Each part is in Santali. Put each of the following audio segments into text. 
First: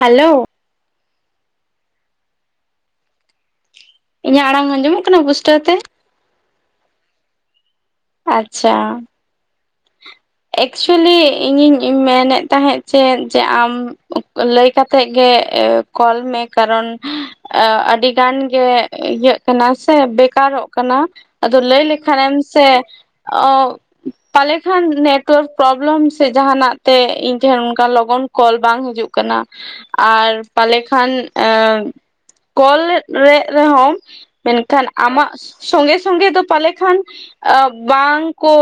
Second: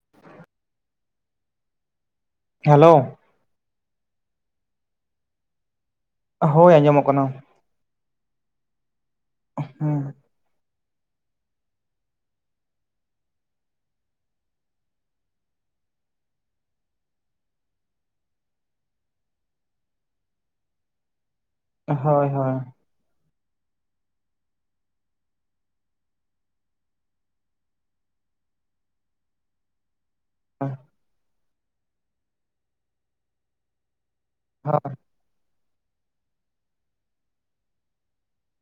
ᱦᱮᱞᱳ᱾ ᱦᱮᱞᱳ᱾ ᱤᱧᱟᱹᱜ ᱟᱲᱟᱝ ᱟᱸᱡᱚᱢᱚᱜ ᱠᱟᱱᱟ ᱯᱩᱥᱴᱟᱹᱣ ᱛᱮ? ᱦᱳᱭ ᱟᱸᱡᱚᱢᱚᱜ ᱠᱟᱱᱟ᱾ ᱟᱪᱪᱷᱟ᱾ ᱦᱮᱸ᱾ ᱮᱠᱪᱩᱭᱮᱞᱤ ᱤᱧᱤᱧ ᱢᱮᱱᱮᱫ ᱛᱟᱦᱮᱸᱫ ᱪᱮᱫ ᱡᱮ ᱟᱢ ᱞᱟᱹᱭ ᱠᱟᱛᱮᱜ ᱜᱮ ᱠᱚᱞ ᱢᱮ ᱠᱟᱨᱚᱱ ᱮ ᱟᱹᱰᱤ ᱜᱟᱱ ᱜᱮ ᱤᱭᱟᱹᱜ ᱠᱟᱱᱟ ᱥᱮ ᱵᱮᱠᱟᱨᱚᱜ ᱠᱟᱱᱟ᱾ ᱟᱫᱚ ᱞᱟᱹᱭ ᱞᱮ ᱦᱳᱭ ᱠᱷᱟᱱᱮᱢ ᱦᱳᱭ ᱥᱮ ᱚ ᱯᱟᱞᱮ ᱠᱷᱟᱱ ᱱᱮᱴᱣᱟᱨᱠ ᱯᱨᱚᱵᱽᱞᱮᱢ ᱥᱮ ᱡᱟᱦᱟ ᱱᱟᱜ ᱛᱮ ᱤᱧ ᱴᱷᱮᱱ ᱚᱱᱠᱟ ᱞᱚᱜᱚᱱ ᱠᱚᱞ ᱵᱟᱝ ᱦᱤᱡᱩᱜ ᱠᱟᱱᱟ ᱟᱨ ᱯᱟᱞᱮ ᱠᱷᱟᱱ ᱮ ᱠᱚᱞ ᱮᱫ ᱨᱮᱦᱚᱸᱢ ᱢᱮᱱ ᱦᱳᱭ ᱠᱷᱟᱱ ᱟᱢᱟᱜ ᱥᱚᱸᱜᱮ ᱥᱚᱸᱜᱮ ᱫᱚ ᱯᱟᱞᱮ ᱠᱷᱟᱱ ᱵᱟᱝ ᱠᱚᱼᱼ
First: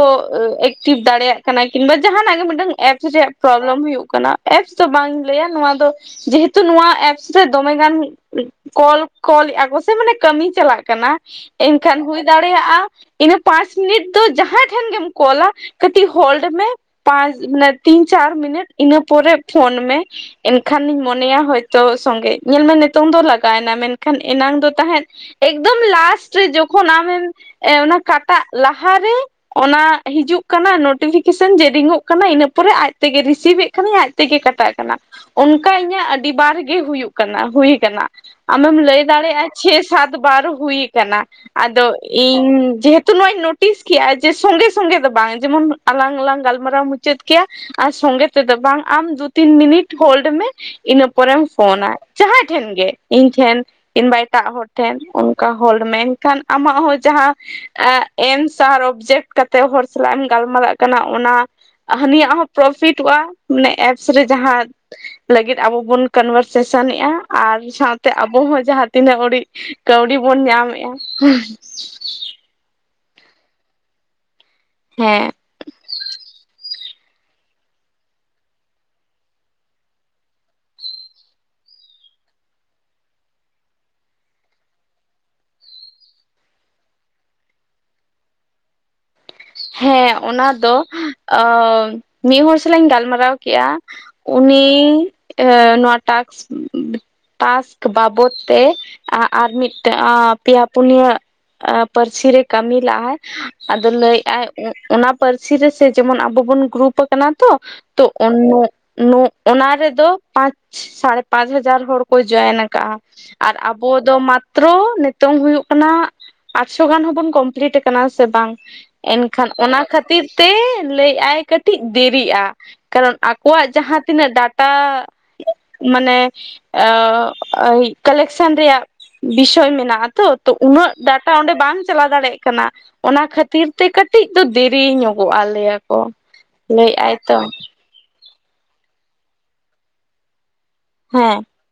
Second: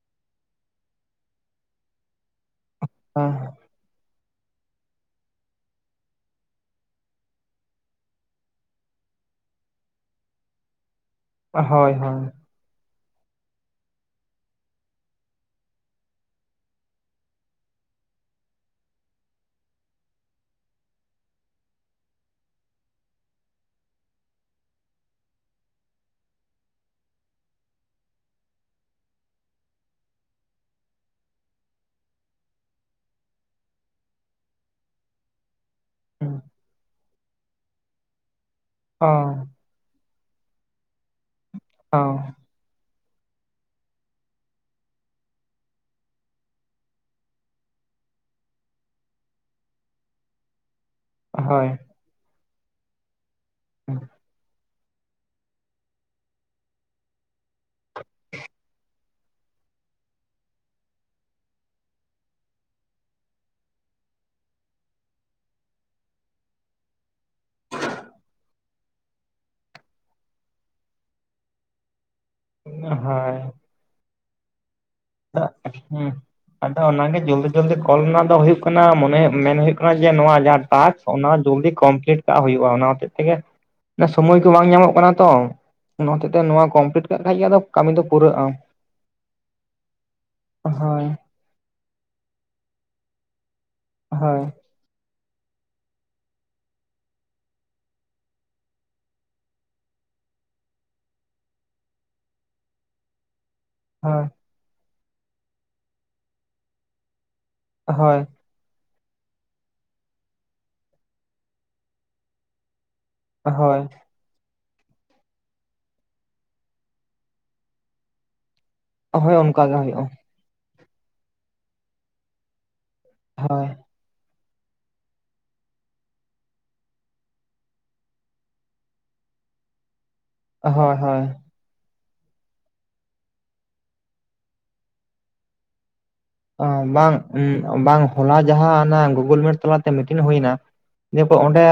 ᱮᱠᱴᱤᱵᱷ ᱫᱟᱲᱮᱭᱟᱜ ᱠᱟᱱᱟ ᱠᱤᱱᱵᱟ ᱡᱟᱦᱟᱱᱟᱜ ᱜᱮ ᱢᱤᱫᱴᱟᱝ ᱮᱯᱥ ᱨᱮᱭᱟᱜ ᱯᱨᱚᱵᱞᱮᱢ ᱦᱩᱭᱩᱜ ᱠᱟᱱᱟ᱾ ᱮᱯᱥ ᱫᱚ ᱵᱟᱝᱤᱧ ᱞᱟᱹᱭᱟ ᱱᱚᱣᱟ ᱫᱚ ᱡᱮᱦᱮᱛᱩ ᱱᱚᱣᱟ ᱮᱯᱥ ᱨᱮ ᱫᱚᱢᱮ ᱜᱟᱱ ᱠᱚᱞ ᱠᱚᱞᱮᱫᱼᱟ ᱠᱚ ᱥᱮ ᱢᱟᱱᱮ ᱠᱟᱹᱢᱤ ᱪᱟᱞᱟᱜ ᱠᱟᱱᱟ᱾ ᱮᱱ ᱦᱳᱭ ᱠᱷᱟᱱ ᱦᱩᱭ ᱦᱳᱭ ᱫᱟᱲᱮᱭᱟᱜᱼᱟ ᱤᱱᱟᱹ ᱯᱟᱸᱪ ᱢᱤᱱᱤᱴ ᱫᱚ ᱡᱟᱦᱟᱸᱭ ᱴᱷᱮᱱ ᱜᱮᱢ ᱠᱚᱞᱟ ᱠᱟᱹᱴᱤᱜ ᱦᱳᱞᱰ ᱢᱮ ᱾ ᱯᱟᱸᱪ ᱢᱟᱱᱮ ᱛᱤᱱ ᱪᱟᱨ ᱢᱤᱱᱤᱴ ᱤᱱᱟᱹ ᱯᱚᱨᱮ ᱯᱷᱳᱱ ᱢᱮ᱾ ᱮᱱᱠᱷᱟᱱᱤᱧ ᱢᱚᱱᱮᱭᱟ ᱦᱚᱭᱛᱚ ᱥᱚᱸᱜᱮ ᱧᱮᱞ ᱢᱮ ᱱᱤᱛᱚᱝ ᱫᱚ ᱞᱟᱜᱟᱣ ᱮᱱᱟ ᱢᱮᱱᱠᱷᱟᱱ ᱮᱱᱟᱝ ᱫᱚ ᱛᱟᱦᱮᱸᱫᱼᱼ ᱮᱠᱫᱚᱢ ᱞᱟᱥᱴ ᱨᱮ ᱡᱚᱠᱷᱚᱱ ᱟᱢᱮᱢ ᱚᱱᱟ ᱠᱟᱴᱟᱜ ᱞᱟᱦᱟᱨᱮ ᱚᱱᱟ ᱦᱤᱡᱩᱜ ᱠᱟᱱᱟ ᱱᱳᱴᱤᱯᱷᱤᱠᱮᱥᱚᱱ ᱡᱮ ᱨᱤᱝᱼᱚᱜ ᱠᱟᱱᱟ ᱤᱱᱟᱹ ᱯᱚᱨᱮ ᱟᱡ ᱛᱮᱜᱮ ᱨᱤᱥᱤᱵᱷ ᱮᱫ ᱠᱷᱟᱱᱤᱧ ᱟᱡᱛᱮᱜᱮ ᱠᱟᱴᱟᱜ ᱠᱟᱱᱟ᱾ ᱚᱱᱠᱟ ᱤᱧᱟᱹᱜ ᱟᱹᱰᱤ ᱵᱟᱨ ᱜᱮ ᱦᱩᱭᱩᱜ ᱠᱟᱱᱟ ᱦᱩᱭ ᱠᱟᱱᱟ ᱟᱢᱮᱢ ᱞᱟᱹᱭ ᱚ ᱫᱟᱲᱮᱭᱟᱜᱼᱟ ᱪᱷᱮ ᱥᱟᱛ ᱵᱟᱨ ᱦᱩᱭ ᱟᱠᱟᱱᱟ ᱟᱫᱚ ᱚ ᱤᱧ ᱡᱮᱦᱮᱛᱩ ᱱᱚᱣᱟᱧ ᱱᱳᱴ ᱴᱤᱥ ᱠᱮᱜᱼᱟ ᱡᱮ ᱥᱚᱸᱜᱮ ᱥᱚᱸᱜᱮ ᱫᱚ ᱵᱟᱝ ᱡᱮᱢᱚᱱ ᱟᱞᱟᱝ ᱞᱝ ᱜᱟᱞᱢᱟᱨᱟᱣ ᱢᱩᱪᱟᱹᱫ ᱠᱮᱜᱼᱟᱼᱼ ᱟᱨ ᱥᱚᱸᱜᱮ ᱛᱮᱫᱚ ᱵᱟᱝ ᱟᱢ ᱫᱩ ᱛᱤᱱ ᱢᱤᱱᱤᱴ ᱦᱳᱞᱰ ᱢᱮ ᱤᱱᱟᱹ ᱯᱚᱨᱮᱢ ᱦᱳᱭ ᱯᱷᱳᱱᱟ ᱡᱟᱦᱟᱸᱭ ᱴᱷᱮᱱ ᱜᱮ ᱤᱧ ᱴᱷᱮᱱ ᱠᱤᱱᱵᱟ ᱮᱴᱟᱜ ᱦᱚᱲ ᱴᱷᱮᱱ ᱚᱱᱠᱟ ᱦᱚᱲ ᱢᱮᱱᱠᱷᱟᱱ ᱟᱢᱟᱜ ᱦᱚᱸ ᱡᱟᱦᱟᱸ ᱮᱱᱥᱟᱨ ᱚᱵᱡᱮᱠᱴ ᱠᱟᱛᱮ ᱛᱮ ᱦᱚᱲ ᱥᱟᱞᱟᱜ ᱮᱢ ᱜᱟᱞᱢᱟᱨᱟᱜ ᱠᱟᱱᱟ ᱚᱱᱟ ᱦᱟᱹᱱᱤᱭᱟᱜ ᱦᱚᱸ ᱯᱨᱚᱯᱷᱤᱴᱚᱜᱼᱟ ᱢᱟᱱᱮ ᱮᱯᱥ ᱨᱮ ᱡᱟᱦᱟᱸᱼᱼ ᱞᱟᱹᱜᱤᱫ ᱟᱵᱚ ᱵᱚᱱ ᱠᱚᱱᱵᱷᱟᱨ ᱥᱮᱥᱚᱱᱮᱜᱼᱟ ᱟᱨ ᱥᱟᱶᱛᱮ ᱟᱵᱚ ᱦᱚᱸ ᱡᱟᱦᱟᱸ ᱛᱤᱱᱟᱹᱜ ᱚᱰᱤᱡ ᱠᱟᱹᱣᱰᱤ ᱵᱚᱱ ᱧᱟᱢᱮᱜᱼᱟ᱾ ᱦᱟᱭ ᱦᱮᱸ᱾ ᱦᱩᱸ᱾ ᱟᱫᱚ ᱚᱱᱟᱜᱮ ᱡᱚᱞᱫᱤ ᱡᱚᱞᱫᱤ ᱠᱚᱞ ᱨᱮᱱᱟᱜ ᱫᱚ ᱦᱳᱭᱳᱜ ᱠᱟᱱᱟ ᱢᱚᱱᱮ ᱢᱮᱱ ᱦᱳᱭᱳᱜ ᱠᱟᱱᱟ ᱡᱮ ᱱᱚᱣᱟ ᱡᱟᱦᱟᱸ ᱴᱟᱠᱥ ᱼᱼ ᱚᱱᱟ ᱡᱚᱞᱫᱤ ᱠᱚᱢᱯᱞᱤᱴ ᱠᱟᱜ ᱦᱩᱭᱩᱜᱼᱟ ᱚᱱᱟ ᱦᱚᱛᱮᱜ ᱛᱮᱜᱮ ᱥᱳᱢᱚᱭ ᱠᱚ ᱵᱟᱝ ᱧᱟᱢᱚᱜ ᱠᱟᱱᱟ ᱛᱚ ᱚᱱᱟ ᱦᱚᱛᱮᱜ ᱛᱮ ᱱᱚᱣᱟ ᱠᱚᱢᱯᱞᱤᱴ ᱠᱟᱜ ᱠᱷᱟᱡ ᱜᱮ ᱠᱟᱹᱢᱤ ᱫᱚ ᱯᱩᱨᱟᱹᱜᱼᱟ᱾ ᱦᱮᱸ ᱚᱱᱟ ᱫᱚ ᱦᱳᱭ ᱟ ᱢᱤᱫ ᱦᱚᱲᱚᱲ ᱥᱟᱞᱟᱜ ᱤᱧ ᱜᱟᱞ ᱢᱟᱨᱟᱣ ᱠᱮᱜᱼᱟ᱾ ᱦᱳᱭ ᱩᱱᱤ ᱱᱚᱣᱟ ᱴᱟᱠᱥᱼᱼ ᱴᱟᱥᱠ ᱵᱟᱵᱚᱛ ᱛᱮ ᱟᱨ ᱢᱤᱫ ᱴᱟᱝ ᱯᱮᱭᱟ ᱯᱩᱱᱭᱟᱹᱼᱼ ᱯᱟᱹᱨᱥᱤ ᱨᱮ ᱠᱟᱹᱢᱤ ᱞᱟᱜ ᱟᱭ, ᱟᱫᱚ ᱞᱟᱹᱭ ᱦᱳᱭ ᱮᱫ ᱟᱭ ᱚᱱᱟ ᱯᱟᱹᱨ ᱥᱤ ᱨᱮ ᱥᱮ ᱡᱮᱢᱚᱱ ᱟᱵᱚ ᱵᱚᱱ ᱜᱨᱩᱯᱼᱼ ᱠᱟᱱᱟ ᱛᱚ ᱦᱳᱭ [unintelligible] ᱚᱱᱟ ᱨᱮᱫᱚ ᱯᱟᱸᱪ ᱥᱟᱲᱮ ᱯᱟᱸᱪ ᱦᱟᱡᱟᱨ ᱦᱚᱲ ᱠᱚ ᱡᱚᱭᱮᱱ ᱟᱠᱟᱫᱟᱼᱟ᱾ ᱟᱨ ᱦᱳᱭ ᱟᱵᱚ ᱫᱚ ᱢᱟᱼᱼ ᱢᱟᱛᱨᱚ ᱱᱤᱛᱚᱝ ᱦᱩᱭᱩᱜ ᱠᱟᱱᱟ ᱟᱴᱥᱚ ᱜᱟᱱ ᱦᱚᱸᱵᱚᱱ ᱠᱚᱢᱯᱞᱤᱴ ᱠᱟᱱᱟ ᱥᱮ ᱵᱟᱝ? ᱦᱳᱭ ᱮᱱᱠᱷᱟᱱ ᱚᱱᱠᱟ ᱜᱮ ᱚᱱᱟ ᱦᱩᱭᱩᱜᱼᱟ ᱠᱷᱟᱹᱛᱤᱨᱼᱼ ᱛᱮ ᱞᱟᱹᱭ ᱟᱭ ᱠᱟᱹᱴᱤᱡ ᱫᱮᱨᱤᱜᱼᱟ ᱠᱟᱨᱚᱱ ᱦᱳᱭ ᱟᱠᱚᱣᱟᱜ ᱡᱟᱦᱟᱸ ᱛᱤᱱᱟᱹᱜᱼᱼ ᱴᱟ ᱢᱟᱱᱮ ᱠᱟᱞᱮᱠ ᱥᱮᱱ ᱨᱮᱭᱟᱜ ᱵᱤᱥᱚᱭ ᱢᱮᱱᱟᱜᱼᱟ᱾ ᱛᱚ ᱛᱚ ᱦᱳᱭ ᱩᱱᱟᱹᱜ ᱦᱳᱭ ᱴᱟᱠᱟ ᱚᱸᱰᱮ ᱵᱟᱝ ᱪᱟᱞᱟᱣ ᱫᱟᱲᱮ ᱭᱟᱜ ᱠᱟᱱᱟ ᱚᱱᱟ ᱠᱷᱟᱹᱛᱤᱨᱼᱼ ᱛᱮ ᱠᱟᱹᱴᱤᱡ ᱫᱚ ᱫᱮᱨᱤ ᱧᱚᱜᱚᱜᱼᱟ ᱚ ᱵᱟᱝ, ᱞᱟᱹᱭᱮᱫᱟᱭ ᱛᱚ ᱵᱟᱝ ᱦᱚᱞᱟ ᱡᱟᱦᱟᱸ ᱜᱩᱜᱩᱞ ᱢᱤᱴ ᱛᱟᱞᱟᱛᱮ ᱢᱤᱴᱤᱱ ᱦᱩᱭ ᱮᱱᱟ ᱫᱤᱭᱟᱹ ᱦᱮᱸ ᱚᱸᱰᱮ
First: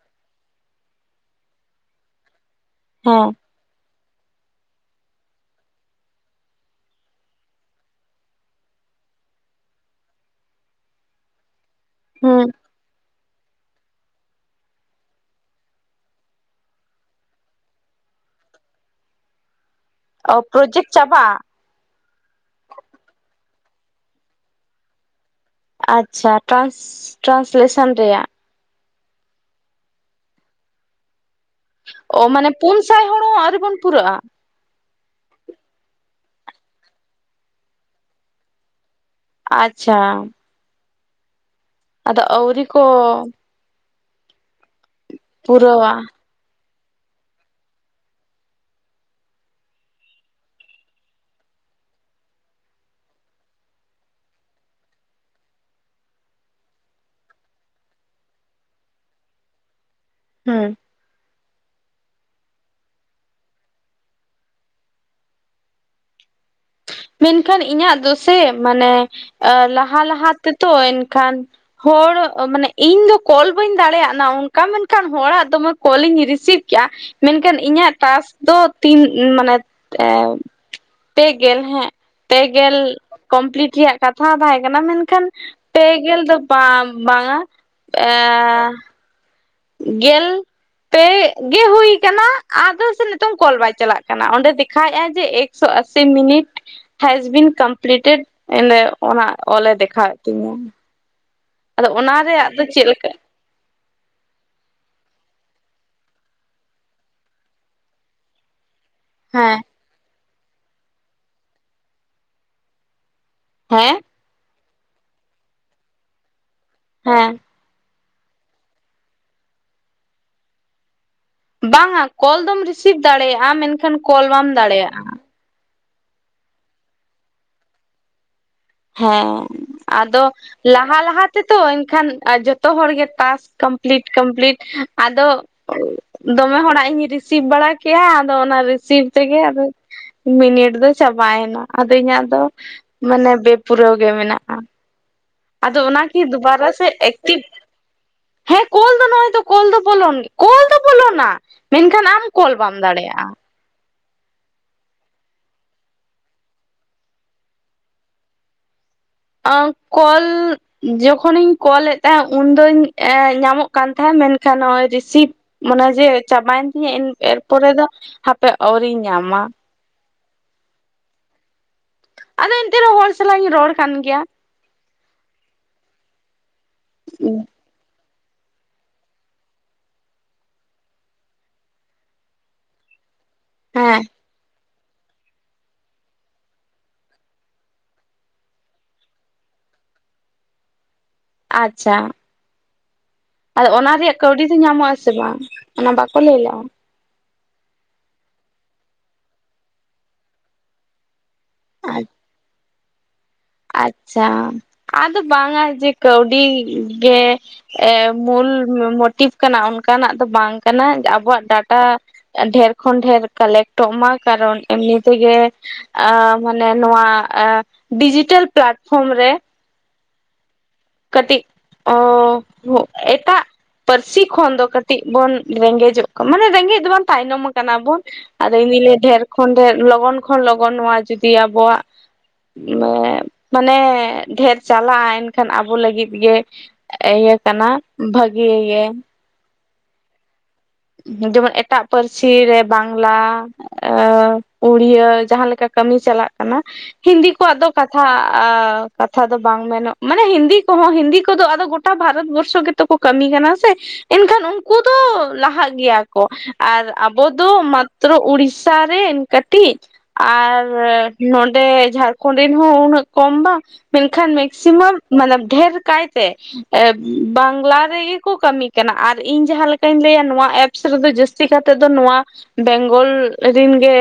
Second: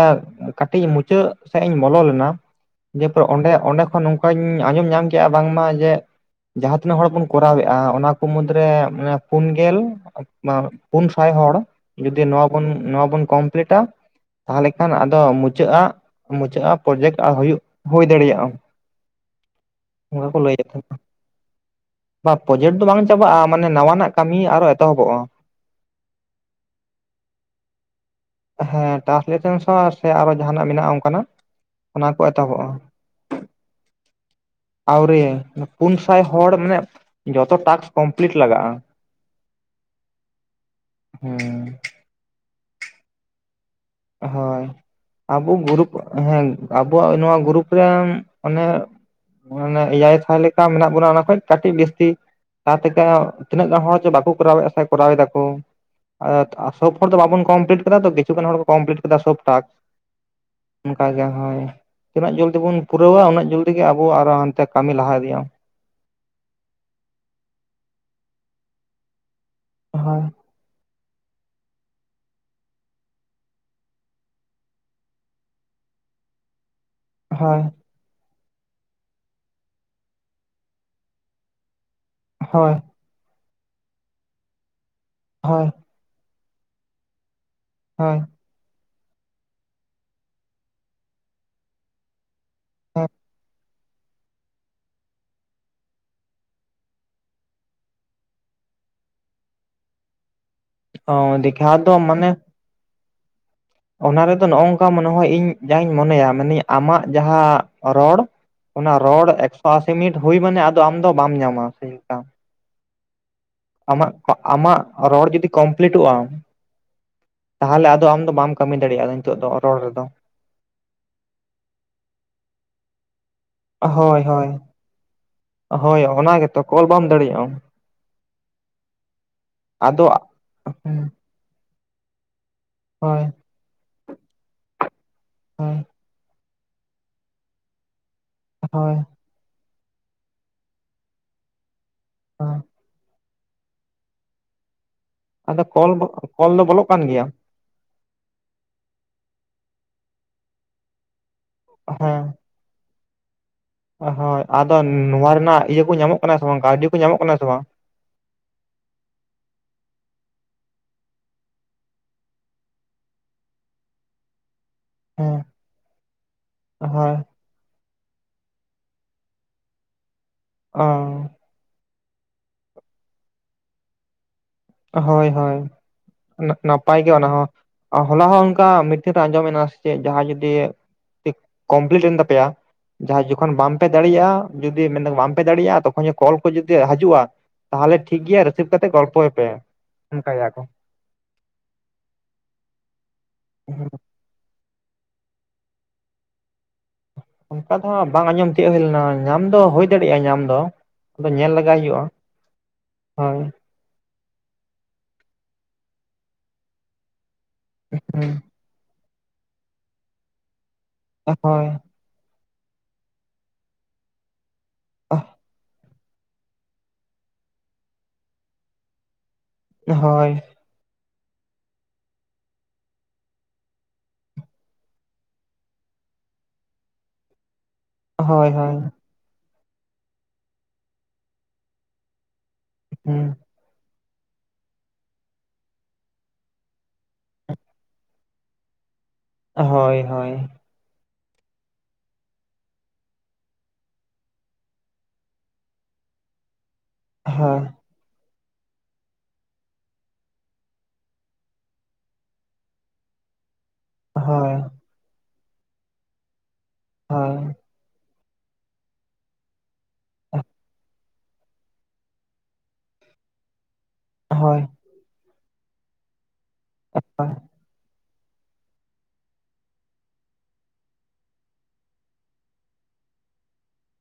ᱠᱟᱹᱴᱤᱡ ᱢᱩᱪᱟᱹᱫ ᱥᱮᱫ ᱤᱧ ᱵᱚᱞᱚ ᱞᱮᱱᱟ ᱫᱤᱭᱮᱹ ᱦᱮᱸ ᱚᱸᱰᱮ ᱚᱸᱰᱮ ᱠᱷᱚᱱᱼᱼ ᱱᱚᱝ ᱠᱟᱧ ᱟᱸᱡᱚᱢ ᱧᱟᱢ ᱠᱮᱫᱼᱟ ᱵᱟᱝ ᱢᱟ ᱡᱮ ᱡᱟᱦᱟᱸ ᱛᱤᱱᱟᱹᱜ ᱦᱚᱲ ᱵᱚᱱ ᱠᱚᱨᱟᱣ ᱮᱫᱼᱟ ᱚᱱᱟ ᱠᱚ ᱢᱩᱫ ᱨᱮ ᱯᱩᱱ ᱜᱮᱞ ᱯᱩᱱ ᱥᱟᱭ ᱦᱚᱲ ᱡᱩᱫᱤ ᱦᱮᱸ ᱱᱚᱣᱟ ᱵᱩᱱ ᱱᱚᱣᱟ ᱵᱩᱱ ᱠᱚᱢᱯᱞᱤᱴᱟᱼᱼ ᱛᱟᱦᱞᱮ ᱠᱷᱟᱱ ᱟᱫᱚ ᱢᱩᱪᱟᱹᱜ ᱟ ᱢᱩᱪᱟᱹᱫ ᱟᱜ ᱯᱨᱚᱡᱮᱴ ᱦᱩᱭᱩᱜ ᱦᱳᱭ ᱫᱟᱲᱮ ᱭᱟᱜᱼᱟ᱾ [inaudible] ᱚᱱᱠᱟ ᱚ ᱠᱚ ᱞᱟᱹᱭ ᱮᱫ ᱯᱨᱚᱡᱮᱠᱴ ᱪᱟᱵᱟᱜᱼᱟ ᱵᱟ ᱯᱨᱚᱡᱮᱴ ᱫᱚ ᱵᱟᱝ ᱪᱟᱵᱟᱜᱼᱟ ᱢᱟᱱᱮ ᱱᱟᱣᱟ ᱱᱟᱜᱼᱼ ᱠᱟᱹᱢᱤ ᱟᱨᱚ ᱮᱛᱚ ᱦᱚ ᱵᱚᱜᱼᱟ᱾ ᱟᱪᱪᱷᱟ ᱴᱨᱟᱱᱥ ᱴᱨᱟᱱᱞᱮᱥᱚᱱ ᱨᱮᱭᱟᱜ᱾ ᱦᱮᱸ ᱴᱨᱥᱞᱮᱴᱮᱱᱥᱚ ᱥᱮ ᱟᱨᱚ ᱡᱟᱸᱦᱟᱱᱟᱜ ᱢᱮᱱᱟᱜ-ᱟ ᱚᱝᱠᱟᱱᱟᱜ? ᱚ ᱢᱟᱱᱮ ᱯᱩᱱ ᱥᱟᱭ ᱦᱚᱲ ᱦᱚᱸ ᱟᱹᱣᱨᱤ ᱵᱚᱱ ᱯᱩᱨᱟᱹᱜ-ᱟ? ᱟᱹᱣᱨᱤ ᱯᱩᱱ ᱥᱟᱭ ᱦᱚᱲ ᱢᱟᱱᱮ ᱡᱚᱛᱚ ᱴᱟᱠᱥ ᱠᱚᱢᱯᱞᱤᱴ ᱞᱟᱜᱟᱜ-ᱟ᱾ ᱟᱪᱪᱷᱟ᱾ ᱦᱩᱸ᱾ ᱟᱫᱚ ᱟᱹᱣᱨᱤ ᱠᱚ ᱦᱳᱭ, ᱟᱵᱚ ᱜᱩᱨᱩᱯ ᱯᱩᱨᱟᱹᱣᱟ ᱦᱮᱸ ᱟᱵᱚᱣᱟᱜ ᱱᱚᱣᱟ ᱜᱩᱨᱩᱯ ᱨᱮ ᱚᱱᱮ ᱢᱟᱱᱮ ᱮᱭᱟᱭ ᱥᱟᱭ ᱞᱮᱠᱟ ᱢᱮᱱᱟᱜ ᱵᱚᱱᱟ ᱚᱱᱟ, ᱠᱷᱚᱱ ᱠᱟᱹᱴᱤᱡ ᱡᱟᱹᱥᱛᱤ᱾ [unintelligible] ᱛᱤᱱᱟᱹᱜ ᱜᱟᱱ ᱦᱚᱲ ᱪᱚ ᱵᱟᱠᱚ ᱠᱚᱨᱟᱣᱮᱜ-ᱟ ᱥᱮ ᱠᱚᱨᱟᱣ ᱮᱫᱟ ᱠᱚ? [unintelligible] ᱥᱳᱵ ᱦᱚᱲ ᱫᱚ ᱵᱟᱵᱚᱱ ᱠᱚᱢᱯᱞᱤᱴ ᱠᱟᱫᱟ ᱛᱚ, ᱠᱤᱪᱷᱩ ᱜᱟᱱ ᱦᱚᱲ ᱠᱚ ᱠᱚᱢᱯᱤᱞᱤᱴ ᱠᱟᱫᱟ ᱥᱳᱯ ᱴᱟᱠᱥ᱾ ᱦᱩᱸ᱾ ᱚᱱᱠᱟ ᱜᱮ ᱦᱳᱭ, ᱛᱤᱱᱟᱹᱜ ᱡᱚᱞᱫᱤ ᱵᱚᱱ ᱯᱩᱨᱟᱹᱣᱟ ᱩᱱᱟᱹᱜ ᱡᱚᱞᱫᱤ ᱜᱮ ᱟᱵᱚ ᱟᱛᱚ ᱦᱟᱱᱛᱮ ᱠᱟᱹᱢᱤ ᱞᱟᱦᱟ ᱤᱫᱤᱜ-ᱟ᱾ ᱢᱮᱱᱠᱷᱟᱱ ᱤᱧᱟᱹᱜ ᱫᱚᱥᱮ ᱢᱟᱱᱮ ᱞᱟᱦᱟ ᱦᱳᱭ ᱞᱟᱦᱟ ᱛᱮ ᱛᱚ ᱮᱱᱠᱷᱟᱱ᱾ ᱦᱚᱲ ᱢᱟᱱᱮ ᱤᱧ ᱫᱚ ᱠᱚᱞ ᱵᱟᱹᱧ ᱫᱟᱲᱮᱭᱟᱜ ᱱᱟ ᱚᱱᱠᱟ ᱢᱮᱱᱠᱷᱟᱱ ᱦᱚᱲᱟᱜ ᱫᱚᱢᱮ ᱠᱚᱞᱤᱧ ᱨᱤᱥᱤᱵᱷ ᱠᱮᱜ-ᱟ ᱢᱮᱱᱠᱷᱟᱱ ᱦᱳᱭ ᱤᱧᱟᱹᱜ ᱴᱟᱥᱠ ᱫᱚ ᱛᱤᱱ ᱢᱟᱱᱮ ᱯᱮᱜᱮᱞ ᱦᱮᱸ ᱦᱳᱭ ᱯᱮᱜᱮᱞ ᱠᱚᱢᱯᱞᱤᱴ ᱨᱮᱭᱟᱜ ᱠᱟᱛᱷᱟ ᱛᱟᱦᱮᱸ ᱠᱟᱱᱟ ᱢᱮᱱᱠᱷᱟᱱ ᱦᱳᱭ ᱯᱮᱜᱮᱞ ᱫᱚ ᱵᱟᱝ ᱵᱟᱝᱟ ᱦᱳᱭ ᱮᱸᱻ ᱜᱮᱞ ᱯᱮ ᱜᱮ ᱦᱩᱭ ᱠᱟᱱᱟ ᱟᱫᱚ ᱥᱮ ᱱᱤᱛᱚᱝ ᱠᱚᱞ ᱵᱟᱭ ᱪᱟᱞᱟᱜ ᱠᱟᱱᱟ, ᱚᱸᱰᱮ ᱫᱮᱠᱷᱟᱣᱮᱜ-ᱟ ᱡᱮ ᱮᱠᱥᱳ ᱟᱥᱤ ᱢᱤᱱᱤᱴ ᱦᱮᱡ ᱵᱤᱱ ᱠᱚᱢᱯᱞᱤᱴᱮᱰ ᱮᱸᱰᱮ ᱚᱱᱟ ᱚᱞᱮ ᱫᱮᱠᱷᱟᱣᱮᱜ ᱛᱤᱧᱟᱹ᱾ ᱚᱻ ᱟᱹᱰᱤ ᱟᱫᱚ ᱚᱱᱟ ᱨᱮᱭᱟᱜ ᱫᱚ ᱪᱮᱫ ᱞᱮᱠᱟ? ᱚᱱᱟ ᱨᱮᱫᱚ ᱱᱚᱜ-ᱚᱝᱠᱟ ᱢᱚᱱᱮ ᱦᱚᱭ ᱤᱧ ᱡᱟᱦᱟᱧ ᱢᱚᱱᱮᱭᱟ ᱢᱟᱱᱮ ᱟᱢᱟᱜ ᱡᱟᱦᱟᱸ ᱨᱚᱲ ᱚᱱᱟ ᱨᱚᱲ ᱦᱮᱸ ᱮᱠᱥᱚ ᱟᱥᱤ ᱢᱤᱱᱤᱴ ᱦᱩᱭ ᱢᱟᱱᱮ ᱟᱫᱚ ᱟᱢ ᱫᱚ ᱵᱟᱢ ᱧᱟᱢᱟ ᱥᱮ ᱪᱮᱫ ᱞᱮᱠᱟ? ᱦᱮᱸ ᱟᱢᱟᱜ, ᱟᱢᱟᱜ ᱨᱚᱲ ᱡᱩᱫᱤ ᱠᱚᱢᱯᱞᱤᱤᱴᱚᱜ-ᱟ ᱦᱮᱸ ᱛᱟᱦᱞᱮ ᱟᱫᱚ ᱟᱢ ᱫᱚ ᱵᱟᱢ ᱠᱟᱹᱢᱤ ᱫᱟᱲᱮᱭᱟᱜ-ᱟ ᱱᱤᱛᱚᱜ ᱫᱚ ᱨᱚᱲ ᱨᱮᱫᱚ᱾ ᱵᱟᱝᱟ ᱠᱚᱞ ᱫᱚᱢ ᱨᱤᱥᱤᱵᱷ ᱫᱟᱲᱮᱭᱟᱜ-ᱟ ᱢᱮᱱᱠᱷᱟᱱ ᱦᱳᱭ ᱠᱚᱞ ᱵᱟᱢ ᱦᱳᱭ ᱫᱟᱲᱮᱭᱟᱜ-ᱟ᱾ ᱦᱳᱭ, ᱚᱱᱟ ᱜᱮᱛᱚ ᱠᱚᱞ ᱵᱟᱢ ᱫᱟᱲᱮᱭᱟᱜ-ᱟᱢ᱾ ᱦᱮᱸ, ᱟᱫᱚ ᱞᱟᱦᱟ ᱞᱟᱦᱟ ᱛᱮᱛᱚ ᱮᱱᱠᱷᱟᱱ ᱡᱚᱛᱚ ᱦᱚᱲ ᱜᱮ ᱦᱳᱭ ᱛᱟᱥ ᱠᱚᱢ ᱯᱞᱤᱴ ᱠᱚᱢᱯᱞᱤᱴ ᱟᱫᱚ ᱦᱳᱭ ᱫᱚᱢᱮ ᱦᱚᱲᱟᱜ ᱤᱧ ᱨᱤᱥᱤᱵᱷ ᱵᱟᱲᱟ ᱠᱮᱜ-ᱟ, ᱟᱫᱚ ᱚᱱᱟ ᱦᱳᱭ ᱨᱤᱥᱤᱵᱽ ᱛᱮᱜᱮ ᱟᱫᱚ ᱢᱤᱱᱤᱴ ᱫᱚ ᱪᱟᱵᱟᱭᱮᱱᱟ᱾ ᱟᱫᱚ ᱤᱧᱟᱹᱜ ᱫᱚ ᱦᱳᱭ ᱢᱟᱱᱮ ᱵᱮᱯᱩᱨᱟᱹᱣ ᱜᱮ ᱢᱮᱱᱟᱜ-ᱟ᱾ ᱟᱫᱚ ᱠᱚᱞ ᱚᱱᱟᱠᱤ ᱠᱚᱞ ᱫᱚ ᱫᱩᱵᱟᱨᱟ ᱥᱮ ᱵᱚᱞᱚᱜ ᱠᱟᱱ ᱜᱮᱭᱟ ᱮᱠᱴᱤᱵᱷ ᱦᱮᱸ ᱠᱚᱞ ᱫᱚ ᱱᱚᱜ-ᱚᱭ ᱛᱚ ᱠᱚᱞ ᱫᱚ ᱵᱚᱞᱚᱱ, ᱠᱚᱞ ᱫᱚ ᱵᱚᱞᱚᱱᱟ, ᱢᱮᱱᱠᱷᱟᱱ ᱟᱢ ᱦᱮᱸ ᱠᱚᱞ ᱵᱟᱢ ᱫᱟᱲᱮᱭᱟᱜ-ᱟ᱾ ᱦᱳᱭ, ᱟᱫᱚ ᱱᱚᱣᱟ ᱨᱮᱱᱟᱜ ᱤᱭᱟᱹ ᱠᱚ ᱧᱟᱢᱚᱜ ᱠᱟᱱᱟ ᱥᱮ ᱵᱟᱝ ᱠᱟᱹᱣᱰᱤ ᱠᱚ ᱧᱟᱢᱚᱜ ᱠᱟᱱᱟ ᱥᱮ ᱵᱟᱝ? ᱟᱸᱻ ᱠᱚᱞ ᱡᱚᱠᱦᱚᱱ ᱤᱧ ᱠᱚᱞ ᱮᱫ ᱛᱟᱦᱮᱸᱜ ᱩᱱ ᱫᱚᱧ ᱧᱟᱢᱚᱜ ᱠᱟᱱ ᱛᱟᱦᱮᱸᱫ ᱢᱮᱱᱠᱷᱟᱱ ᱱᱚᱜ-ᱚᱭ ᱨᱤᱥᱤ ᱥᱤᱵᱽ ᱦᱮᱸ ᱢᱟᱱᱮ ᱡᱮ ᱪᱟᱵᱟᱭᱮᱱ ᱛᱤᱧᱟᱹ ᱦᱳᱭ ᱮᱨ ᱯᱚᱨᱮ ᱫᱚ ᱦᱟᱯᱮ ᱟᱹᱣᱨᱤᱧ ᱧᱟᱢᱟ᱾ ᱚᱻ ᱟᱫᱚ ᱮᱱᱛᱮ ᱨᱮᱚᱸ ᱦᱚᱲ ᱥᱟᱞᱟᱜ ᱤᱧ ᱨᱚᱲ ᱠᱟᱱ ᱜᱮᱭᱟ᱾ ᱦᱳᱭ ᱦᱳᱭ ᱟᱞᱟᱜᱽ ᱱᱟᱯᱟᱭ ᱜᱮ ᱚᱱᱟ ᱦᱚᱸ᱾ ᱦᱚᱞᱟ ᱦᱚᱸ ᱚᱝᱠᱟ ᱢᱤᱴᱤᱱ ᱨᱮ ᱟᱸᱡᱚᱢ ᱮᱱᱟ ᱥᱮ ᱪᱮᱫ ᱡᱟᱦᱟᱸᱭ ᱡᱩᱫᱤ ᱠᱚᱢᱯᱞᱤᱴ ᱮᱱ ᱛᱟᱯᱮᱭᱟ ᱡᱟᱦᱟᱸ ᱡᱚᱠᱷᱚᱱ ᱵᱟᱝᱯᱮ ᱦᱮᱸ ᱫᱟᱲᱮᱭᱟᱜ-ᱟ ᱡᱩᱫᱤ ᱢᱮᱱ ᱵᱟᱢᱯᱮ ᱫᱟᱲᱮᱭᱟᱜᱼᱟ ᱛᱚᱠᱷᱚᱱ ᱠᱚᱞ ᱠᱚ ᱡᱩᱫᱤ ᱦᱟᱡᱩᱜᱼᱟ ᱛᱟᱦᱞᱮ ᱴᱷᱤᱠ ᱜᱮᱭᱟ ᱨᱤᱥᱤᱵᱷ ᱠᱟᱛᱮᱜ ᱜᱚᱞᱯᱚᱭᱮ ᱯᱮ᱾ ᱚᱝᱠᱟᱭᱮᱜ-ᱟ ᱠᱚ᱾ ᱟᱪᱪᱷᱟ ᱟᱫᱚ ᱚᱱᱟ ᱨᱮᱭᱟᱜ ᱠᱟᱹᱣᱰᱤ ᱫᱚ ᱧᱟᱢᱚᱜ ᱟᱥᱮ ᱵᱟᱝ ᱚᱱᱟ ᱵᱟᱠᱚ ᱞᱟᱹᱭ ᱞᱟᱜ-ᱟ? ᱚᱱᱠᱟ ᱫᱚ ᱦᱟᱸᱜ ᱵᱟᱝ ᱟᱸᱡᱚᱢ ᱛᱤᱭᱳᱜ ᱦᱩᱭ ᱞᱮᱱᱟ ᱧᱟᱢ ᱫᱚ ᱦᱩᱭ ᱫᱟᱲᱮᱜ-ᱟ ᱧᱟᱢ ᱫᱚ ᱟᱫᱚ ᱧᱮᱞ ᱞᱮᱜᱟᱭ ᱦᱩᱭᱩᱜ-ᱟ ᱦᱳᱭ ᱟᱪᱪᱷᱟ ᱟᱫᱚ ᱵᱟᱝᱟ ᱡᱮ ᱠᱟᱹᱣᱰᱤ ᱜᱮ ᱢᱩᱞ ᱢᱚᱴᱤᱵᱷ ᱠᱟᱱᱟ ᱚᱱᱠᱟᱱᱟᱜ ᱫᱚ ᱵᱟᱝ ᱠᱟᱱᱟ ᱟᱵᱚᱣᱟᱜ ᱦᱳᱭ ᱰᱟᱴᱟ ᱰᱷᱮᱨ ᱠᱷᱚᱱ ᱰᱷᱮᱨ ᱠᱟᱞᱮᱠᱴ ᱴᱚᱜ ᱢᱟ ᱠᱟᱨᱚᱱ ᱮᱢᱱᱤ ᱛᱮᱜᱮ ᱟ ᱢᱟᱱᱮ ᱱᱚᱣᱟ ᱰᱤᱡᱤᱴᱮᱞ ᱯᱞᱟᱴᱯᱷᱨᱚᱢ ᱨᱮ ᱦᱚᱭ ᱠᱟᱹᱴᱤᱡ ᱚ ᱮᱴᱟᱜ ᱯᱟᱹᱨᱥᱤ ᱠᱷᱚᱱ ᱫᱚ ᱠᱟᱹᱴᱤᱡ ᱵᱚᱱ ᱨᱮᱸᱜᱮᱡᱚᱜ ᱠᱟᱱᱟ ᱢᱟᱱᱮ ᱨᱮᱸᱜᱮᱡ ᱫᱚ ᱵᱟᱝ ᱛᱟᱭᱱᱚᱢ ᱠᱟᱱᱟ ᱵᱚᱱ᱾ ᱦᱳᱭ ᱟᱫᱚ ᱤᱧ ᱦᱳᱭ ᱫᱚᱧ ᱞᱟᱹᱭᱟ ᱰᱷᱮᱨ ᱠᱷᱚᱱ ᱰᱷᱮᱨ ᱞᱚᱜᱚᱱ ᱠᱷᱚᱱ ᱞᱚᱜᱚᱱ ᱱᱚᱣᱟ ᱡᱩᱫᱤ ᱟᱵᱚᱣᱟᱜ ᱦᱩᱸ ᱢᱟᱱᱮ ᱰᱷᱮᱨ ᱪᱟᱞᱟᱜ-ᱟ ᱮᱱᱠᱷᱟᱱ ᱟᱵ ᱟᱵᱚ ᱞᱟᱹᱜᱤᱫ ᱜᱮ ᱤᱭᱟᱹ ᱠᱟᱱᱟ ᱵᱷᱟᱹᱜᱤ ᱜᱮ᱾ ᱦᱳᱭ ᱦᱳᱭ ᱡᱮᱢᱚᱱ ᱮᱴᱟᱜ ᱯᱟᱹᱨᱥᱤ ᱨᱮ ᱵᱟᱝᱞᱟ ᱩᱲᱭᱟᱹ ᱡᱟᱦᱟᱸ ᱞᱮᱠᱟ ᱠᱟᱹᱢᱤ ᱪᱟᱞᱟᱜ ᱠᱟᱱᱟ ᱦᱤᱱᱫᱤ ᱦᱳᱭ ᱠᱚᱣᱟᱜ ᱫᱚ ᱠᱟᱛᱷᱟ ᱠᱟᱛᱷᱟ ᱫᱚ ᱵᱟᱝ ᱢᱮᱱᱚᱜ ᱢᱟᱱᱮ ᱦᱤᱱᱫᱤ ᱠᱚᱦᱚᱸ ᱦᱤᱱᱫᱤ ᱠᱚᱫᱚ ᱟᱫᱚ ᱜᱚᱴᱟ ᱵᱷᱟᱨᱚᱛ ᱵᱚᱨᱥᱚ ᱜᱮ ᱛᱚ ᱠᱚ ᱠᱟᱹᱢᱤ ᱠᱟᱱᱟ ᱥᱮ ᱮᱱ ᱠᱷᱟᱱ ᱦᱳᱭ ᱩᱱᱠᱩ ᱫᱚ ᱞᱟᱦᱟᱜ ᱜᱮᱭᱟ ᱠᱚ ᱟᱨ ᱟᱵᱚ ᱫᱚ ᱦᱳᱭ ᱛᱨᱚ ᱩᱲᱤᱥᱥᱟ ᱨᱮᱱ ᱠᱟᱹᱴᱤᱡ ᱟᱨ ᱱᱚᱰᱮ ᱡᱷᱟᱲᱠᱷᱚᱸᱱᱰ ᱨᱤᱱ ᱦᱚᱸ ᱩᱱᱟᱹᱜ ᱠᱚᱢ ᱵᱟᱝ ᱢᱮᱱᱠᱷᱟᱱ ᱦᱳᱭ ᱢᱮᱠᱥᱤᱢᱟᱢ ᱢᱟᱱᱮ ᱰᱷᱮᱨ ᱠᱟᱭᱛᱮ ᱵᱟᱝᱞᱟ ᱨᱮᱜᱮ ᱠᱚ ᱠᱟᱢᱤ ᱠᱟᱱᱟ ᱟᱨ ᱤᱧ ᱡᱟᱦᱟᱸ ᱞᱮᱠᱟᱧ ᱞᱟᱹᱭᱟ ᱱᱚᱣᱟ ᱮᱯᱥ ᱨᱮᱫᱚ ᱡᱟᱹᱥᱛᱤ ᱠᱟᱛᱮ ᱫᱚ ᱱᱚᱣᱟ ᱵᱮᱝᱜᱚᱞ ᱨᱤᱱ ᱜᱮ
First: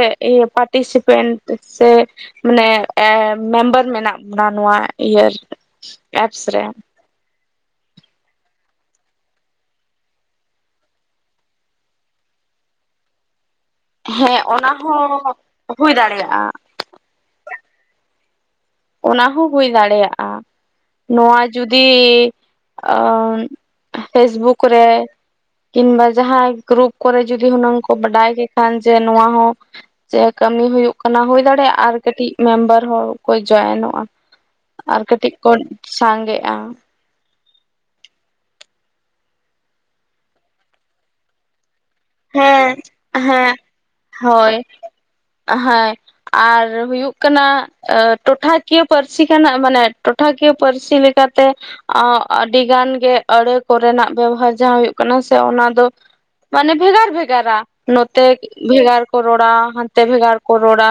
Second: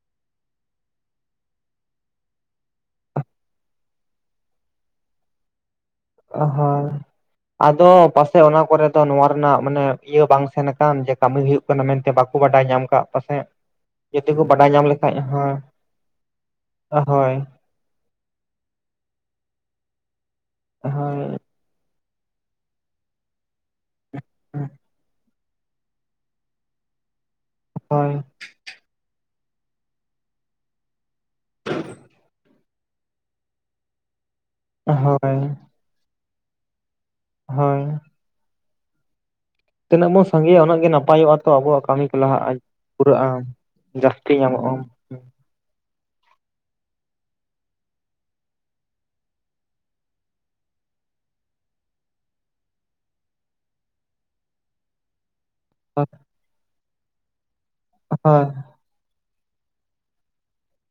ᱯᱟᱴᱤᱥᱤᱯᱮᱱᱴ ᱥᱮ ᱢᱟᱱᱮ ᱮ ᱢᱮᱢᱵᱟᱨ ᱢᱮᱱᱟᱜ ᱵᱚᱱᱟ ᱱᱚᱣᱟ ᱤᱭᱟᱹ ᱚ ᱮᱯᱥ ᱨᱮ ᱦᱚᱸᱭ ᱟᱫᱚ ᱯᱟᱥᱮᱜ ᱚᱱᱟ ᱠᱚᱨᱮ ᱫᱚ ᱱᱚᱣᱟ ᱨᱮᱱᱟᱜ ᱢᱟᱱᱮ ᱤᱭᱟᱹ ᱵᱟᱝ ᱥᱮᱱ ᱟᱠᱟᱱ ᱡᱮ ᱠᱟᱹᱢᱤ ᱦᱩᱭᱩᱜ ᱠᱱᱟ ᱢᱮᱱᱛᱮ ᱵᱟᱠᱚ ᱵᱟᱰᱟᱭ ᱧᱟᱢ ᱠᱟᱜ ᱯᱟᱥᱮᱜ ᱡᱩᱫᱤ ᱦᱮᱸ ᱠᱚ ᱵᱟᱰᱟᱭ ᱚᱱᱟ ᱧᱟᱢ ᱞᱮᱠᱷᱟᱡ ᱦᱚᱸ ᱦᱳᱸ ᱦᱩᱭ ᱫᱟᱲᱮᱭᱟᱜᱼᱟ ᱦᱳᱭ ᱚᱱᱟ ᱦᱚᱸ ᱦᱩᱭ ᱫᱟᱲᱮᱭᱟᱜ-ᱟ ᱦᱳᱭ ᱱᱚᱣᱟ ᱡᱩᱫᱤ ᱯᱷᱮᱥᱵᱩᱠ ᱨᱮ ᱠᱤᱢᱵᱟ ᱡᱟᱦᱟᱸᱭ ᱜᱨᱩᱯ ᱠᱚᱨᱮ ᱡᱩᱫᱤ ᱦᱩᱱᱟᱹᱝ ᱠᱚ ᱦᱳᱭ ᱵᱟᱰᱟᱭ ᱡᱮ ᱱᱚᱣᱟ ᱦᱚᱸ ᱡᱮ ᱠᱟᱹᱢᱤ ᱦᱩᱭᱩᱜ ᱠᱟᱱᱟ ᱦᱩᱭ ᱫᱟᱲᱮᱭᱟᱜ-ᱟ ᱟᱨ ᱠᱟᱹᱴᱤᱡ ᱢᱮᱢᱵᱟᱨ ᱦᱚᱲ ᱡᱚᱭᱮᱱᱚᱜ-ᱟ ᱟᱨ ᱠᱟᱹᱴᱤᱡ ᱦᱳᱭ ᱠᱚ ᱥᱟᱸᱜᱮ-ᱟ ᱦᱳᱭ ᱛᱤᱱᱟᱹᱜ ᱵᱚᱱ ᱥᱟᱸᱜᱮ-ᱟ ᱩᱱᱟᱹᱜ ᱜᱮ ᱱᱟᱯᱚᱭᱜ-ᱟ ᱛᱚ ᱟᱵᱣᱟᱜ ᱠᱟᱹᱢᱤ᱾ ᱞᱟᱦᱟᱜ-ᱟ ᱦᱮᱸ ᱯᱩᱨᱟᱹᱜ-ᱟ ᱦᱮᱸ ᱡᱟᱹᱥᱛᱤ ᱦᱳᱭ ᱧᱟᱢᱚᱜ-ᱟ ᱦᱮᱸ ᱟᱨ ᱦᱩᱭᱩᱜ ᱠᱟᱱᱟ ᱴᱚᱴᱷᱟ ᱠᱤᱭᱟᱹ ᱯᱟᱹᱨᱥᱤ ᱠᱟᱱᱟ ᱢᱟᱱᱮ ᱴᱚᱴᱷᱟ ᱠᱤᱭᱟᱹ ᱯᱟᱹᱨᱥᱤ ᱞᱮᱠᱟᱛᱮ ᱟᱹᱰᱤ ᱜᱟᱱ ᱜᱮ ᱟᱹᱲᱟᱹ ᱠᱚᱨᱮᱱᱟᱜ ᱵᱮᱵᱚᱦᱟᱨ ᱡᱟᱦᱟᱸ ᱦᱩᱭᱩᱜ ᱠᱟᱱᱟ ᱥᱮ ᱚᱱᱟ ᱢᱟᱱᱮ ᱵᱷᱮᱜᱟᱨ ᱵᱷᱮᱜᱟᱨᱟ ᱱᱚᱛᱮ ᱦᱳᱭ ᱵᱷᱮᱜᱟᱨ ᱠᱚ ᱨᱚᱲᱟ ᱦᱟᱱ ᱛᱮ ᱵᱷᱮᱜᱟᱨ ᱠᱚ ᱨᱚᱲᱟ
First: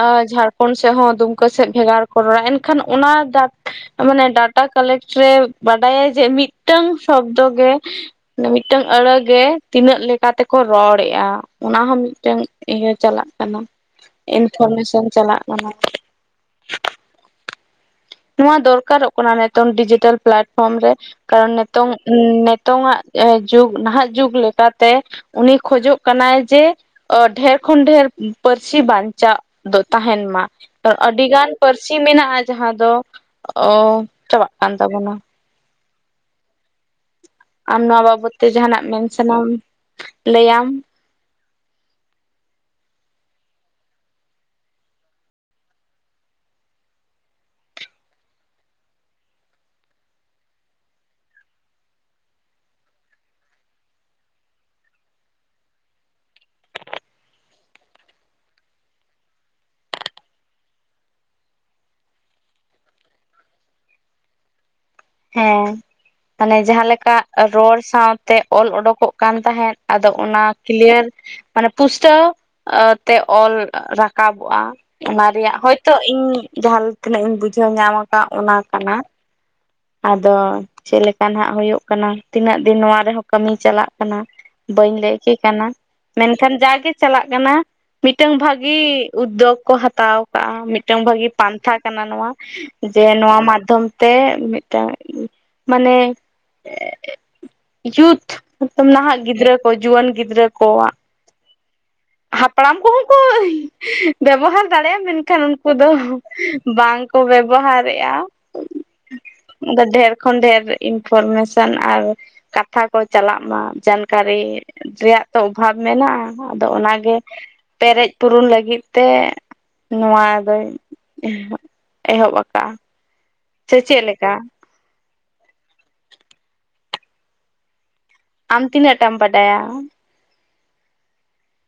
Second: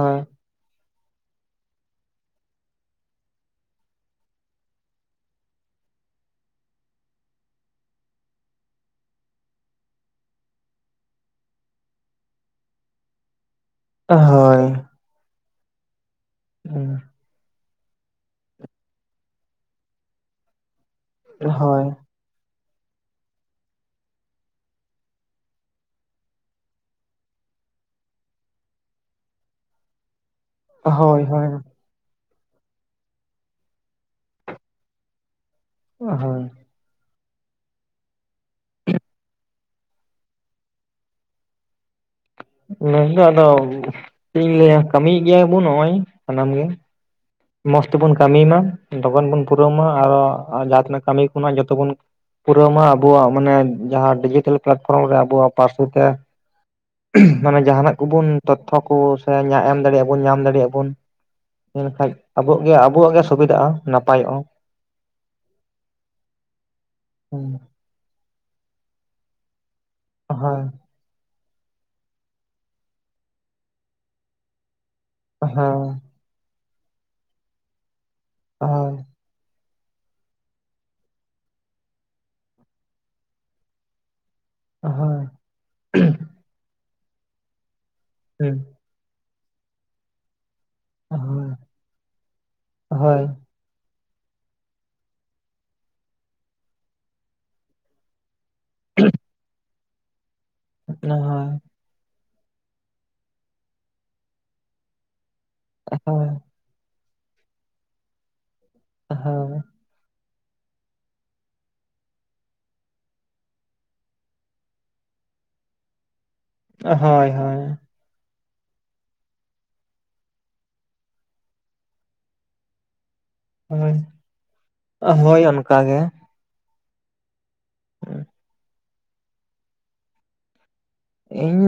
ᱟ ᱡᱷᱟᱲ ᱠᱚᱱ ᱥᱮᱡ ᱦᱚᱸ ᱫᱩᱢᱠᱟᱹ ᱥᱮᱫ ᱵᱷᱮᱜᱟᱨ ᱠᱚ ᱨᱚᱲᱟ ᱮᱱᱠᱷᱟᱱ ᱚᱱᱟ ᱫᱟᱜ ᱢᱟᱱᱮ ᱰᱟᱴᱟ ᱠᱟᱞᱮᱠᱴ ᱨᱮ ᱵᱟᱰᱟᱭᱟᱭ ᱡᱮ ᱢᱤᱫᱴᱟᱝ ᱥᱚᱵᱫᱚ ᱜᱮ ᱱᱮ ᱢᱤᱫᱴᱟᱝ ᱟᱹᱲᱟᱹ ᱜᱮ ᱛᱤᱱᱟᱹᱜ ᱞᱮᱠ ᱠᱟ ᱛᱮᱠᱚ ᱨᱚᱲᱮᱜ-ᱟ ᱚᱱᱟ ᱦᱚᱸ ᱢᱤᱫᱴᱮᱱ ᱤᱭᱟᱹ ᱪᱟᱞᱟᱜ ᱠᱟᱱᱟ᱾ ᱦᱳᱭ ᱤᱱᱯᱷᱚᱨᱢᱮᱥᱚᱱ ᱪᱟᱞᱟᱜ ᱠᱟᱱᱟ᱾ ᱦᱩᱸ ᱱᱚᱣᱟ ᱫᱚᱨᱠᱟᱨᱚᱜ ᱠᱟᱱᱟ ᱱᱤᱛᱚᱝ ᱰᱤᱡᱤᱴᱮᱞ ᱯᱞᱟᱴᱯᱷᱚᱨᱢ ᱨᱮ ᱠᱟᱨᱚᱱ ᱦᱳᱭ ᱱᱤᱛᱚᱝ ᱱᱤᱛᱚᱝ-ᱟᱜ ᱡᱩᱜᱽ ᱱᱟᱦᱟᱜ ᱡᱩᱜᱽ ᱞᱮᱠᱟᱛᱮ ᱩᱱᱤ ᱠᱷᱚᱡᱚᱜ ᱠᱟᱱᱟᱭ ᱡᱮ ᱚ ᱰᱷᱮᱨ ᱠᱷᱚᱱ ᱰᱷᱮᱨ ᱯᱟᱹᱨᱥᱤ ᱵᱟᱧᱪᱟᱜ ᱫᱚ ᱛᱟᱦᱮᱱ ᱢᱟ ᱛᱚ ᱦᱳᱭ ᱟᱹᱰᱤᱜᱟᱱ ᱦᱳᱭ ᱯᱟᱹᱨᱥᱤ ᱢᱮᱱᱟᱜᱼᱟ ᱡᱟᱦᱟᱸ ᱫᱚ ᱚ ᱪᱟᱵᱟᱜ ᱠᱟᱱ ᱛᱟᱵᱚᱱᱟ ᱚ ᱦᱚᱭ ᱟᱢ ᱱᱚᱣᱟ ᱵᱟᱵᱚᱛ ᱛᱮ ᱡᱟᱦᱱᱟᱜ ᱢᱮᱱ ᱥᱟᱱᱟᱢ ᱞᱟᱹᱭᱟᱢ? ᱢᱮᱱ ᱫᱚ ᱟᱫᱚ ᱪᱮᱫ ᱤᱧ ᱞᱟᱹᱭᱟ ᱠᱟᱹᱢᱤᱭᱮᱫ ᱜᱮᱭᱟ ᱵᱚ ᱱᱚᱜ ᱚᱭ ᱥᱟᱱᱟᱢ ᱜᱮ᱾ ᱢᱚᱸᱡᱽ ᱛᱮᱵᱚᱱ ᱠᱟᱹᱢᱤ ᱢᱟ ᱞᱚᱜᱚᱱ ᱵᱚᱱ ᱯᱩᱨᱟᱹᱣ ᱢᱟ ᱟᱨᱚ ᱡᱟᱦᱟᱸ ᱛᱤᱱᱟᱹᱜ ᱠᱟᱹᱢᱤ ᱠᱚ ᱱᱟᱜ ᱡᱚᱛ ᱵᱚᱱ ᱯᱩᱨᱟᱹᱣ ᱢᱟ ᱟᱵᱚᱣᱟᱜ ᱢᱟᱱᱮ ᱡᱟᱦᱟᱸ ᱰᱤᱡᱤᱴᱮᱞ ᱯᱞᱟᱴᱯᱷᱚᱨᱚᱢ ᱨᱮ ᱟᱵᱚᱣᱟᱜ ᱯᱟᱹᱨᱥᱤ ᱛᱮ ᱩᱜ ᱢᱟᱱᱮ ᱡᱟᱦᱟᱸᱟᱱᱟᱜ ᱠᱩᱵᱩᱱ ᱛᱚᱛᱷᱚ ᱠᱚ ᱥᱮ ᱧᱟ ᱮᱢ ᱫᱟᱲᱮᱭᱟᱜᱼᱟ ᱵᱩᱱ ᱧᱟᱢ ᱫᱟᱲᱮᱭᱟᱜᱼᱟ ᱵᱩᱱ ᱢᱮᱱᱠᱷᱟᱡ ᱟᱵᱚ ᱟᱜ ᱜᱮ ᱟᱵᱚᱣᱟᱜ ᱜᱮ ᱥᱩᱵᱤᱫᱷᱟᱜᱼᱟ ᱱᱟᱯᱟᱭᱚᱜᱼᱟ ᱦᱮᱸ ᱛᱟᱞᱦᱮ ᱡᱟᱸᱦᱟ ᱞᱮᱠᱟ ᱨᱚᱲ ᱥᱟᱶᱛᱮ ᱚᱞ ᱚᱰᱠᱚᱜ ᱠᱟᱱ ᱛᱟᱦᱮᱸᱫ ᱟᱫᱚ ᱚᱱᱟ ᱦᱳᱭ ᱠᱞᱤᱭᱟᱨ ᱢᱟᱱᱮ ᱯᱩᱥᱴᱟᱹᱣ ᱛᱮ ᱚᱞ ᱨᱟᱠᱟᱵᱚᱜᱼᱟ ᱚᱱᱟ ᱨᱮᱭᱟᱜ ᱦᱳᱭ ᱦᱚᱭᱛᱚ ᱤᱧ ᱡᱟᱦᱟᱸᱞ ᱛᱤᱱᱟᱹᱜ ᱤᱧ ᱵᱩᱡᱷᱟᱹᱣ ᱧᱟᱢ ᱟᱠᱟᱫ ᱚᱱᱟ ᱦᱳᱭ ᱠᱟᱱᱟ ᱟᱫᱚ ᱪᱮᱫ ᱞᱮᱠᱟ ᱱᱟᱜ ᱦᱩᱭᱩᱜ ᱠᱟᱱᱟ ᱛᱤᱱᱟᱹᱜ ᱫᱤᱱ ᱱᱚᱣᱟ ᱨᱮᱦᱚᱸ ᱠᱟᱹᱢᱤ ᱪᱟᱞᱟᱜ ᱠᱟᱱᱟ ᱵᱟᱹᱧ ᱞᱟᱹᱭ ᱦᱳᱭ ᱠᱮ ᱠᱟᱱᱟ ᱢᱮᱱᱠᱷᱟᱱ ᱡᱟᱜᱮ ᱪᱟᱞᱟᱜ ᱠᱟᱱᱟ ᱢᱤᱫᱴᱟᱝ ᱵᱷᱟᱹᱜᱤ ᱩᱫᱽᱫᱳᱜᱽ ᱠᱚ ᱦᱟᱛᱟᱣ ᱟᱠᱟᱫᱼᱟ ᱢᱤᱫᱴᱟᱝ ᱵᱷᱟᱹᱜᱤ ᱯᱟᱱᱛᱷᱟ ᱠᱟᱱᱟ ᱱᱚᱣᱟ ᱦᱳᱭ ᱦᱳᱭ ᱦᱳᱭ ᱡᱮ ᱦᱳᱭ ᱱᱚᱣᱟ ᱢᱟᱫᱽᱫᱷᱚᱢ ᱛᱮ ᱢᱤᱫᱴᱟᱝ ᱢᱟᱱᱮ ᱭᱩᱛᱷ ᱦᱤᱛᱚᱢ ᱱᱟᱦᱟᱜ ᱜᱤᱫᱽᱨᱟᱹ ᱠᱚ ᱡᱩᱣᱟᱹᱱ ᱜᱤᱫᱽᱨᱟᱹ ᱠᱚᱣᱟᱜ ᱦᱟᱯᱲᱟᱢ ᱠᱚᱦᱚᱸ ᱠᱚ ᱵᱮᱵᱚᱦᱟᱨ ᱫᱟᱲᱮᱭᱟᱜᱼᱟ ᱢᱮᱱᱠᱷᱟᱱ ᱩᱱᱠᱩ ᱫᱚ ᱵᱟᱝ ᱠᱚ ᱵᱮᱵᱚᱦᱟᱨᱮᱜᱼᱟ ᱦᱚᱭ ᱚᱝᱠᱟ ᱰᱷᱮᱨ ᱠᱷᱚᱱ ᱰᱷᱮᱨ ᱤᱱᱯᱷᱚᱨᱢᱮᱥᱮᱱ ᱟᱨ ᱠᱟᱛᱷᱟ ᱠᱚ ᱪᱟᱞᱟᱜ ᱢᱟ ᱡᱟᱱᱠᱟᱨᱤ ᱨᱮᱭᱟᱜ ᱛᱚ ᱚᱵᱷᱟᱵ ᱢᱮᱱᱟᱜᱼᱟ ᱟᱫᱚ ᱚᱱᱟᱜᱮ ᱦᱳᱭ ᱯᱮᱨᱮᱡ, ᱯᱩᱨᱚᱱ ᱞᱟᱹᱜᱤᱫ ᱛᱮ ᱱᱚᱣᱟ ᱫᱚᱭ ᱮᱦᱚᱵ ᱮᱦᱚᱵ ᱟᱠᱟᱜ-ᱟ᱾ ᱦᱳᱭ ᱦᱳᱭ ᱚᱱᱠᱟ ᱜᱮ᱾ ᱟᱢ ᱛᱤᱱᱟᱹᱜ ᱴᱟᱢ ᱵᱟᱰᱟᱭᱟ, ᱤᱧ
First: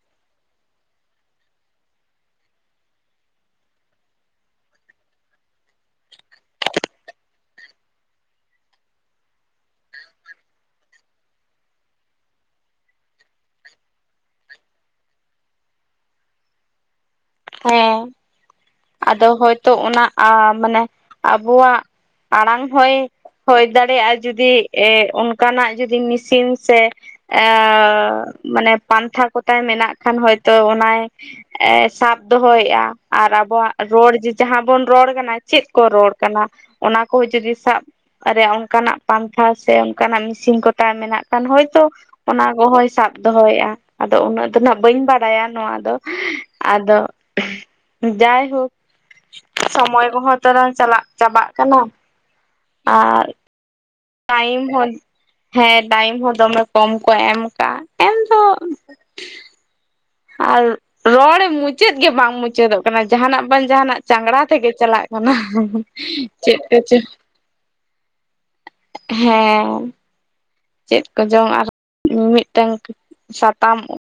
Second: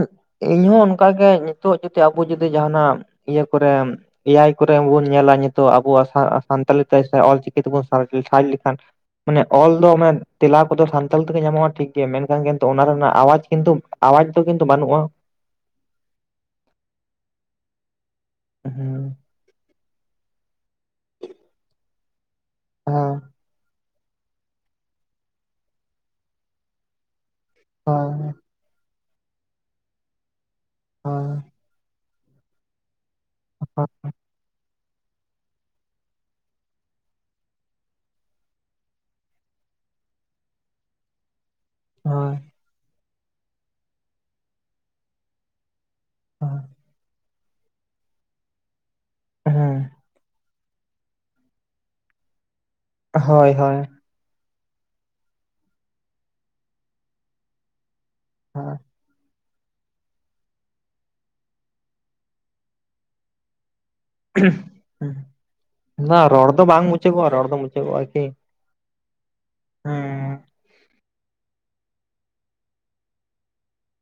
ᱤᱧ ᱦᱚ ᱚᱱᱠᱟᱜᱮ ᱱᱤᱛᱚᱜ ᱡᱩᱫᱤ ᱟᱵᱚ ᱡᱩᱫᱤ ᱡᱟᱦᱱᱟᱜ ᱤᱭᱟᱹ ᱠᱚᱨᱮᱢ ᱮᱭᱟᱭ ᱠᱚᱨᱮ ᱟᱵᱚᱱ ᱵᱚᱱ ᱧᱮᱧᱟ ᱱᱤᱛᱚᱜ ᱟᱵᱚᱣᱟᱜ ᱥᱟᱱᱛᱟᱞᱤ ᱛᱮ ᱚᱞᱪᱤᱠᱤ ᱛᱮᱵᱚᱱ ᱥᱟᱡ ᱞᱮᱠᱷᱟᱱ ᱢᱟᱱᱮ ᱚᱞ ᱫᱚ ᱢᱟᱱᱮ ᱛᱮᱞᱟ ᱠᱚᱫᱚ ᱥᱟᱱᱛᱟᱞᱤ ᱛᱮᱜᱮ ᱧᱟᱢᱚᱜ-ᱟ᱾ ᱴᱷᱤᱠ ᱜᱮᱭᱟ ᱢᱮᱱᱠᱷᱟᱱ ᱠᱤᱱᱛᱩ ᱚᱱᱟ ᱨᱮᱱᱟᱜ ᱟᱣᱟᱡ ᱠᱤᱱᱛᱩ ᱟᱣᱟᱡ ᱫᱚ ᱠᱤᱱᱛᱩ ᱵᱟᱹᱱᱩᱜ-ᱟ᱾ ᱦᱮᱸ ᱦᱮᱸ ᱟᱫᱚ ᱦᱚᱭᱛᱚ ᱚᱱᱟ ᱟ ᱢᱟᱱᱮ ᱟᱵᱚᱣᱟᱜ ᱟᱲᱟᱝ ᱦᱚᱭ ᱦᱚᱭ ᱫᱟᱲᱮ ᱫᱟᱸᱲᱮᱭᱟᱜ-ᱟ, ᱡᱩᱫᱤ ᱮ ᱚᱱᱠᱟᱱᱟᱜ ᱡᱩᱫᱤ ᱢᱤᱥᱤᱱ ᱥᱮ ᱮ ᱦᱮᱸ ᱢᱟᱱᱮ ᱯᱟᱱᱛᱷᱟ ᱠᱚᱛᱟᱭ ᱢᱮᱱᱟᱜ ᱠᱷᱟᱱ ᱦᱚᱭᱛᱚ ᱚᱱᱟᱭ ᱦᱳᱭ ᱮ ᱥᱟᱵ ᱫᱚᱦᱚᱭᱮᱜ-ᱟ᱾ ᱟᱨ ᱟᱵᱚᱣᱟᱜ ᱦᱳᱭ ᱨᱚᱲ ᱡᱮ ᱡᱟᱸᱦᱟ ᱵᱚᱱ ᱨᱚᱲ ᱠᱟᱱᱟ ᱪᱮᱫ ᱠᱚ ᱨᱚᱲ ᱠᱟᱱᱟ ᱚᱱᱟ ᱠᱚ ᱡᱩᱫᱤ ᱥᱟᱵ ᱟᱨᱮᱭᱟᱜ ᱟ ᱚᱱᱠᱟᱱᱟᱜ ᱯᱟᱱᱛᱷᱟ ᱥᱮ ᱚᱱᱠᱟᱱᱟᱜ ᱢᱮᱥᱤᱱ ᱠᱚᱛᱟᱭ ᱢᱮᱱᱟᱜ ᱠᱷᱟᱱ ᱦᱳᱭᱛᱚ ᱦᱳᱭ ᱚᱱᱟ ᱠᱚᱦᱚᱭ ᱥᱟᱵ ᱫᱚᱦᱚᱭᱮᱫ-ᱟ, ᱟᱫᱚ ᱩᱱᱟᱹᱜ ᱫᱚ ᱱᱟᱜ ᱵᱟᱹᱧ ᱵᱟᱰᱟᱭᱟ ᱱᱚᱣᱟ ᱫᱚ ᱟᱫᱚ ᱡᱟᱭ ᱦᱳᱠ ᱦᱮᱸ ᱥᱚᱢᱚᱭ ᱠᱚᱦᱚᱸ ᱛᱟᱨᱟᱝ ᱪᱟᱞᱟᱜ ᱪᱟᱵᱟᱜ ᱠᱟᱱᱟ᱾ [inaudible] ᱦᱚᱭ ᱦᱚᱭ ᱴᱟᱭᱤᱢ ᱦᱚᱸ ᱦᱮᱸ ᱴᱟᱭᱤᱢ ᱦᱚᱸ ᱫᱚᱢᱮ ᱠᱚᱢ ᱠᱚ ᱮᱢ ᱠᱟᱜ-ᱟ ᱮᱢ ᱫᱚ ᱦᱮᱸ ᱟᱨ ᱨᱚᱲ ᱢᱩᱪᱟᱹᱫ ᱜᱮ ᱵᱟᱝ ᱢᱩᱪᱟᱹᱫᱚᱜ ᱠᱟᱱᱟ ᱡᱟᱦᱟᱱᱟᱜ ᱵᱟᱝ ᱡᱟᱦᱟᱱᱟᱜ ᱪᱟᱝᱲᱟ ᱛᱮᱜᱮ ᱪᱟᱞᱟᱜ ᱠᱟᱱᱟ ᱵᱟ ᱨᱚᱲ ᱪᱮᱫ ᱫᱚ ᱵᱟᱝ ᱛᱮᱪᱚ ᱢᱩᱪᱟᱹᱫᱚᱜᱼᱟ ᱨᱚᱲ ᱫᱚ ᱢᱩᱪᱟᱹᱫᱚᱜᱼᱟ ᱠᱤ ᱦᱮᱸ ᱦᱮᱸ ᱪᱮᱫ ᱠᱚ ᱪᱚᱝ ᱟᱨ ᱢᱤ-ᱢᱤᱫᱴᱟᱝ ᱥᱟᱛᱟᱢ